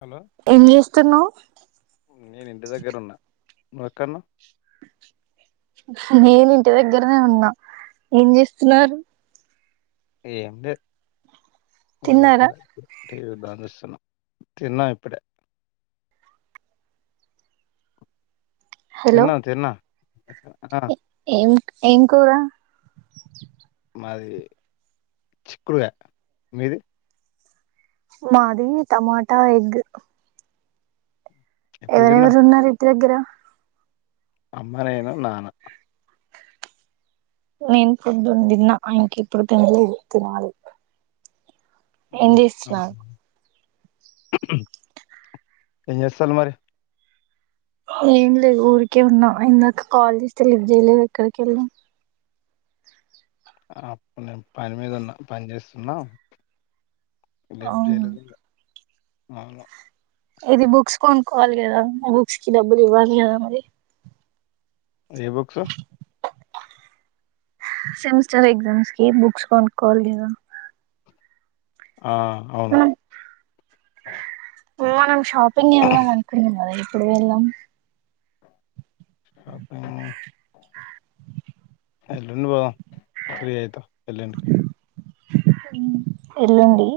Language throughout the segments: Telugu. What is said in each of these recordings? హలో ఏం చేస్తున్నావు నేను ఇంటి దగ్గరు ఉన్న నువ్ ఎక్కడ ఉన్నావ్ నేను ఇంటి దగ్గరనే ఉన్నా ఏం చేస్తున్నారు ఏం లే ఉరికే తిన్నారా అలా టీ దా చూస్తున తిన్నా ఇప్పుడే హలో తిన్నా తిన్నా ఆ ఏం ఏం కూరా మాది చికూడ్కాయ మీది మాది టమాటా ఎగ్ ఎప్పుడు తిన్నావ్ ఎవరెవరు ఉన్నారు ఇంటి దగ్గర అమ్మ నేను నాన్న నేను పొద్దున్న తిన్నా ఇంక ఇప్పుడు తినలేదు తినాలి ఏం ఉమ్ ఆ చేస్తున్నారు ఏం చేస్తూరు మరి ఏం లేదు ఊరికే ఉన్నా ఇందాక కాల్ చేస్తే లిఫ్ట్ చేయలేదు ఎక్కడికి వెళ్ళావ్ అప్పుడు నేను పని మీద ఉన్నా పని చేస్తున్నా లిప్ట్ అవునా జేయలేదు ఇగ అవును ఏది బుక్స్ కొనుక్కోవాలి కదా బుక్స్ కి డబ్బులు ఇవ్వాలి కదా మరి ఏ బుక్స్ సెమిస్టర్ ఎగ్జామ్స్ కి బుక్స్ కొనుక్కొవాలికద ఆ అవును మనం షాపింగ్ వెళ్దాం అనుకున్నాం కదా ఎప్పుడు వెల్దాం షాపింగ్ ఎల్లుండి పోదాం ఫ్రీ అయిత ఎల్లుండి ఎల్లుండి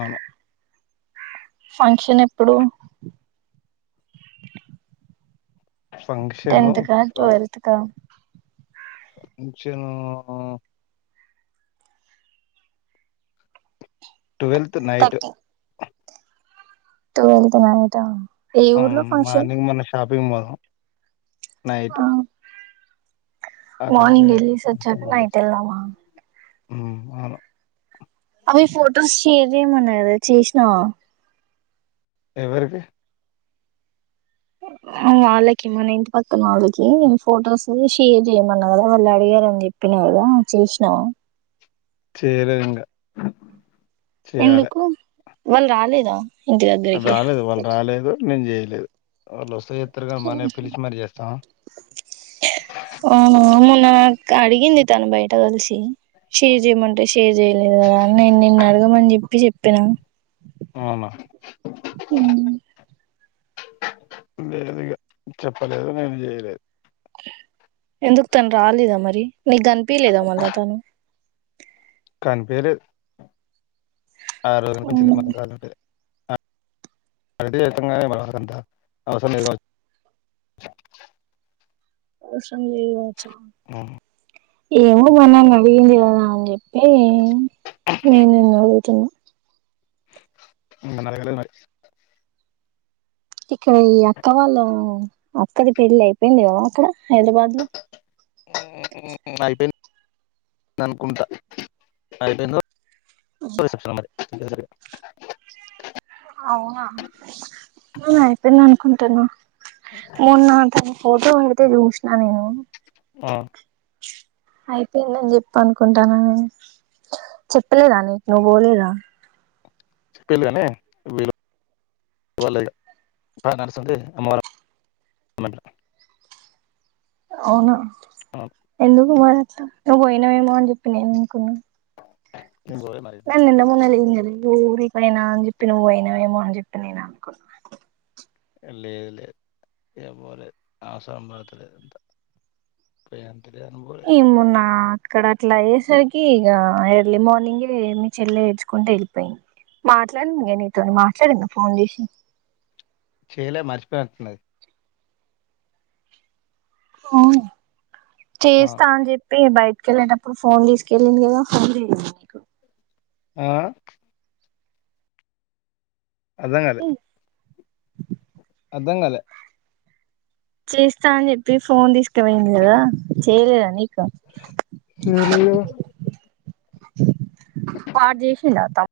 అవును ఫంక్షన్ ఎప్పుడు ఫంక్షన్ టెన్త్ కా ట్వెల్త్ కా ఫంక్షన్ ను ట్వెల్త్ నైట్ ట్వల్త్ నైటా ఏ అవును ఊర్లో ఫంక్షన్ మార్నింగ్ మనం షాపింగ్ పోదాం నైట్ ఆ అక్కడికి మార్నింగ్ వెళ్ళేసి వచ్చాక నైట్ వెల్దామా ఉ అవును అవి ఫొటోస్ షేర్ చేయమన్నా కదా చేసినావా ఎవరికి ఉ వాళ్ళకి మన ఇంటి పక్కన వాళ్ళకి ఫొటోస్ షేర్ చేయమన్నా కదా వాళ్ళు అడిగారని చెప్పి కదా చేసినావా చేయలేదు ఇంగా చేయాలి ఎందుకు వాళ్ళు రాలేదా ఇంటి దగ్గరికి రాలేదు వాళ్ళు రాలేదు నేను చేయలేదు వాళ్ళు వస్తే చెత్తరు కానీ మనమే ఉహు పిలిచి మరి చేస్తామా అవునా మొన్న అక్క అడిగింది తను బయట కలిసి షేర్ చేయమంటే షేర్ చేయలేదు కదా అని నేను నిన్న అడగమని చెప్పి చెప్పిన అవునా లేదిక చెప్పలేదు నేను చేయలేదు ఎందుకు తను రాలేదా మరి నీకు కనిపిలేదా మళ్ళా తను కనిపిలేదు ఆ రోజు నుంచి అవును మళ్ళ రానే లేదు [inaudible] మనకంతా అసరం లేదు అవసరం లేదు కావచ్చు ఉమ్, ఏమో మొన్న అడిగింది కదా అని చెప్పి నేను నిన్ను అడుగుతున్నా నన్ను అడగలేదు మరి ఇక్కడ ఈ అక్క వాళ్ళ అక్కది పెళ్ళి అయిపోయింది కదా అక్కడ హైదరాబాద్ లో అయిపోయింది అనుకుంటా అయిపోయిందో రిసెప్షన్ మరి [inaudible] అవునా నేను అవును అయిపోయింది అనుకుంటున్నా మొన్న తను ఫోటో పెడితే చూసిన నేను ఆ అయిపోయిందని చెప్పి అనుకుంటన్నా నేను చెప్పలేదా నీకు నువ్వు పోలేదా చెప్పిళ్ళు గాని వీలు పడల వాళ్ళే ఇగా తా నర్సాందే అమ్మవారా మెట్లా అవును ఎందుకు మరి అట్లా నువ్వు బోయినావేమో అని జేప్పి నీన్ ఉకున్నా. ఏం పోలే మరి నన్ నిన్న మొన్న లేన్ గా నీయురిక్ వోయినా అన్ జేప్పి నువ్వు వోయినావేమో అని జేప్పి నేన్ అనుకున్నా లేదలేద్ ఇగా బోలేద్ అవసరం పడ్తలేద్ అంత పోయామ్ ఇమూనా ఇక్కడ అట్లా అయేసరికి ఇగా ఎర్లీ మార్నింగే మీ చెల్లె ఏడ్చుకుంటా ఏళ్లపేయన్ మాట్లాడిదగా నీతోని మాట్లాడిదా ఫోన్ జేచి చేయలే మర్చిపోయినటున్నది. ఒహ్ అవును చేస్తాన్ జేప్ పి బయట్ కేళ్ళేటప్పుడు ఫోన్ దీసుకెళ్ళింది గదా. ఆఆ అర్ధగాలే అందగాలే చేస్తా అన్ జేప్పి ఫోన్ దిస్కబోయింది కదా చేయలేదా నీకు చేయలేగదా పాడ్ జేచ్చిండా అత్తా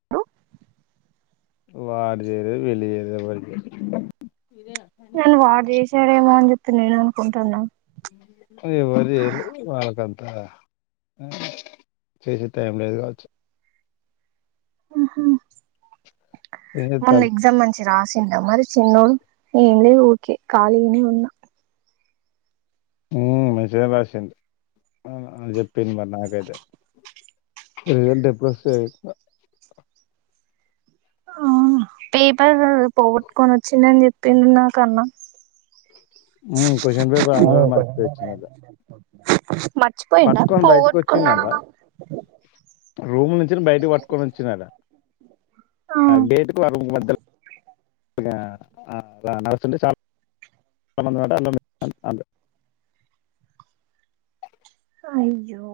వాడ్ దేరే వెళ్ళి వేరేవరికి నన్ వాడు జేచ్చాడేమో అని జేప్తే నేన్ అనుకుంటున్నా. ఎవర్ జేయరు వాళ్ళకంతా చేసే టైమ్ లేదు గవచ్చు. ఆహా ఏం మొన్న చేత్తాలు ఎగ్జామ్ మంచి రాసిండా మరీ చిన్నోడు. ఉహ్ మంచినే రాసిందు. అల్ జేప్పింద్ మరి నాకైతే రిజల్ట్ ఎప్పుడోసాయో ఇంకా ఆ పేపర్ పోగొట్టుకొని వచ్చిందిని చెప్పింది నాకన్న ఉమ్ క్వశ్చన్ పేపర్ ఆవ్ అందులో ఒక మర్చిపోయి నిమిషం టైం వచ్చిందట జేపొచ్చునే పట్టుకొని బయటకొచ్చిన్నాడా రూముల్ నిల్చురు బయటిక్ బట్టుకొని వచ్చిరాట ఆ గేట్కు ఆ రూమ్క్ మధ్యల్ ఇగా ఆ లా నడుస్తుంటే సాల్ సనమేడా ఆడమేడ్ అన్ అంగు అయ్యో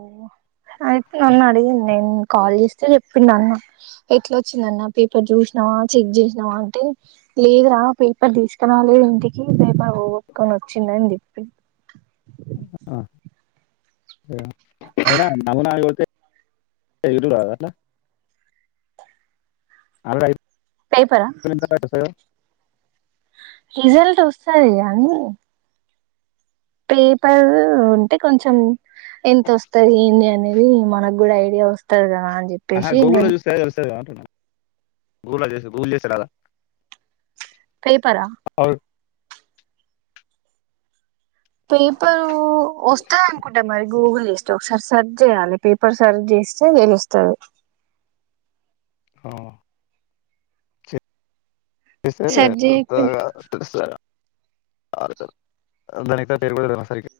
అయితే అన్ అడిగింద్ ఎన్ కాల్ జేస్తే జేప్పిండ్ అన్న ఎట్లా వచ్చిందన్న పేపర్ జూషనవా చెక్ జేషనవా అంటే లేదురా పేపర్ దిష్కరలేద్ ఇంటికి పేపర్ పోగొట్టుకొని వచ్చిందన్ జెప్పింద్ హైద్రావద్ నమూనాగోటే పెల్యూ రాదట్లా పేపరా ఫీలిందాటై వసయో రిజల్ట్ వసది గానీ పేపర్ ఉంటే కొంచెం ఎంత వస్తది ఏంది అనేది. మనగ్ గూడా ఐడియా వస్తద్ గదా అన్ జేప్పేసి నేన్. టదా అంటున్నా గూగుల జేసి గూగుల్ జేసే రాదా. పేపరా పేపరు వాసదనుకుంటా మర్ గూగుల్ ఇస్టో ఒకసార్ సర్జ్ జేయాలే పేపర్ సర్చ్ జేస్తే దెలుసది. హావా ఇసే సెర్చ్ అబ్దా చేయకపోయినా దిర్సె మనిద్దరం పేరు పెడందామా సరికి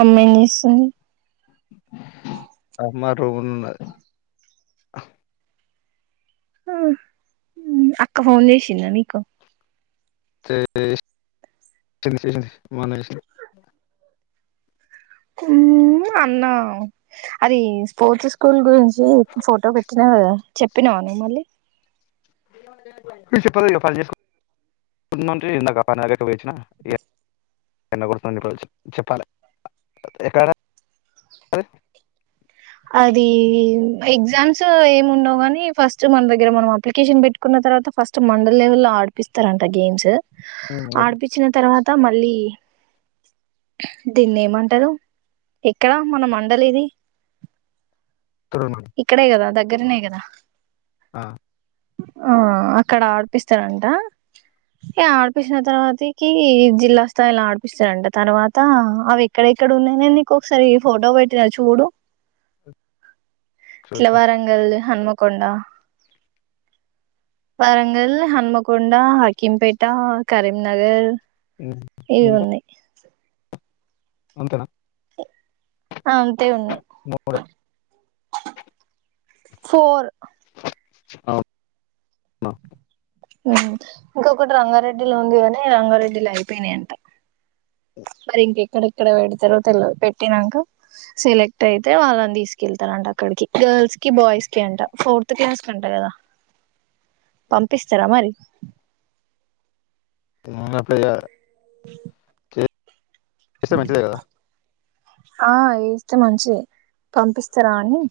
అమ్మేజేసుంది. అమ్మరు ఉన్నద్ ఆ అక్క ఫోన్ చేసిందా నీ? చే చేసింది మొన్న చేసింది ఉమ్ అన్నా అది స్పోర్ట్స్ స్కూల్ గురించి ఫోటో పెట్టిన గద చెప్పినవా? ఏ మళ్ళీ మీ చెప్పాలి కదా [unintelligible] నుంచి ఇందక పని ఆడదాకా పోయి అచ్చినా. ఎండ కొడతాంది చెప్పాలే ఎక్కడ స అది ఎగ్జామ్స్ ఏమి ఉండవు గని, ఫస్ట్ మన దగ్గర మనం అప్లికేషన్ పెట్టుకున్న తర్వాత ఫస్ట్ మండల్ లెవెల్ లో ఆడిపిస్తరంట గేమ్స్, ఆడిపిచ్చిన తర్వా త మళ్ళీ దీన్ని ఏమంటారు? ఎక్కడ మన మండలి ఇది? చూడండి. ఇక్కడే కదా దగ్గరనే కదా. ఆ ఆ అక్కడ ఆడిపిస్తరంట ఏ ఆడిపించిన తర్వాతికి జిల్లా స్థాయిలో ఆడిపిస్తరంట, తర్వాత అవి ఎక్కడ ఇక్కడ ఉన్నాయ నీకు ఒకసారి ఫోటో పెట్టినా చూడు. ఇట్ల చూస్తా వరంగల్ హనుమకొండ వరంగల్, హన్మకొండ, హకీంపేట, కరీంనగర్ ఇవి ఇంకా ఉన్నాయి. అంతేన ఆ అంతే ఉన్నయి మూడే ఫోర్ అవు న ఉమ్ ఇంకొకటి రంగారెడ్డిలో ఉంది కని రంగారెడ్డిలో అయిపోయినయంట అ మరి ఇంకెక్కడెక్కడ పెడతరో తెలవదు, పెట్టినంక సెలెక్ట్ అయితే వాళ్ళని తీసుకెళ్త రంట. అక్కడికి గర్ల్స్ కి బాయ్స్ కి అంట, ఫోర్త్ క్లాస్ కి అంట కదా. పంపిస్తరా మరి? ఉమ్ అంతేగ ఇస్తే మంచిదే కదా. ఆ ఏస్తే మంచిదే పంపిస్తారా అని.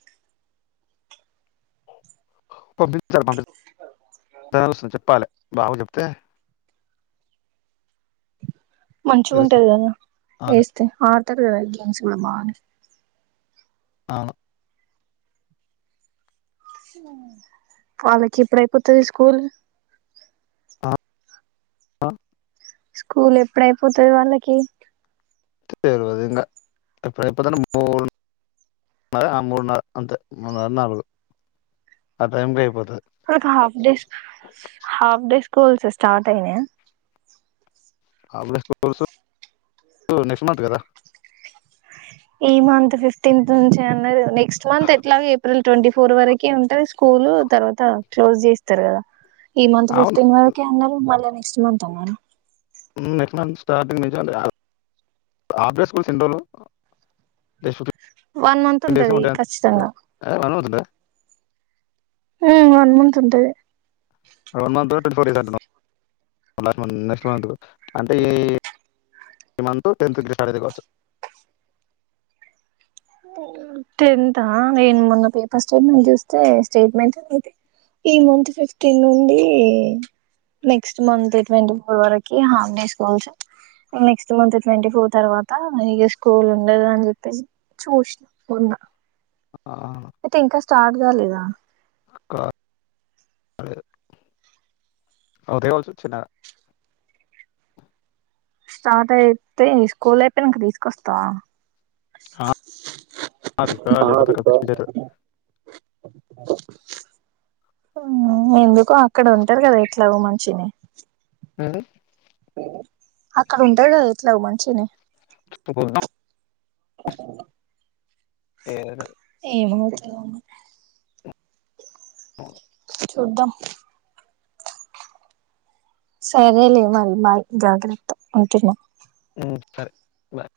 పంపించాలండి, చెప్పాలె బాగా చెప్తే మంచిగా ఉంటుది తెలుస్తుంది కదా అదే వేస్తే ఆడతారు కదా గేమ్స్ కూడా బాగానే అవును వాళ్ళకెప్పుడయిపోతది స్కూల్? అ స్కూల్ ఎప్పుడైపోతది వాళ్ళకి? తెలవది ఇంగ ఇప్పుడై పోతన్న పూల్ ఆ మూడున్నర అంతే మూడున్నర నాలుగు, ఆ టైం కయిపోతుంది నాక half days, half days schools start అయ్యాయ? ఆఫ్ స్కూల్స్ నెక్స్ట్ మంత్ కదా? ఈ మంత్ ఫిఫ్టీన్త్ నుంచి అన్నరు, నెక్స్ట్ మంత్ ఎట్లాగో ఏప్రిల్ ట్వంటీ ఫోర్ వరకి ఉంటది స్కూలు. తర్వాత క్లోజ్ చేస్తరు కదా. ఈ మంత్ అవును ఫిఫ్టీన్ వరకే అన్నరు, మళ్ళ నెక్స్ట్ మంత్ అన్నరు. నెకఉమ్ నెక్స్ట్ స్టార్టింగ్ నిజలే ఆఫ్ డే స్కూల్స్ ఎన్ని రోజులు? వన్ మంత్ టెన్ డేసే ఉంటది ఉంటాయంట ఖచ్చితంగా [unintelligible] ఉమ్ వన్ మంత్ ఉంటది. One month twenty four days అంటు లాట్ మంత్ నెక్స్ట్ మంత్ అంటే ఈ మంత్ టెన్త్ నుంచి స్టార్ట్ అవుతాది కావచ్చు టెన్ంతా నేను మొన్న పేపర్ స్టేట్మెంట్ చూస్తే స్టేట్మెంట్ అయి ఈ మంత్ ఫిఫ్టీన్ నుండి నెక్స్ట్ మంత్ ట్వంటీ ఫోర్ వరకి half day schools next month twenty four తర్వాత ఇ స్కూల్ ఉండదు అని చెప్పేసి చూసిన మొన్న ఆ అయితే ఇంకా స్టార్ట్ కాలేదా లేదు అద కాల్సి వచ్చిన్నారా స్టార్ట్ అయితే స్కూల్ అయిపోయి ఇంక తీసుకొస్తా ఆ, ఆ తీసుకురా హా లేకపోతే అక్కడ పిచ్చి పిచ్చి అయితది. ఎందుకు అక్కడ ఉంటారు కదా ఉంటారు కదా ఎట్లాగో మంచిగానే ఆ అక్కడ ఉంటాడుదా ఎట్లా మంచినే [inaudible] పస [inaudible] ఏమ అ చూద్దాం సరేలే మరి బాయ్ జాగ్రత్త ఉంటున్నా సరే బాయ్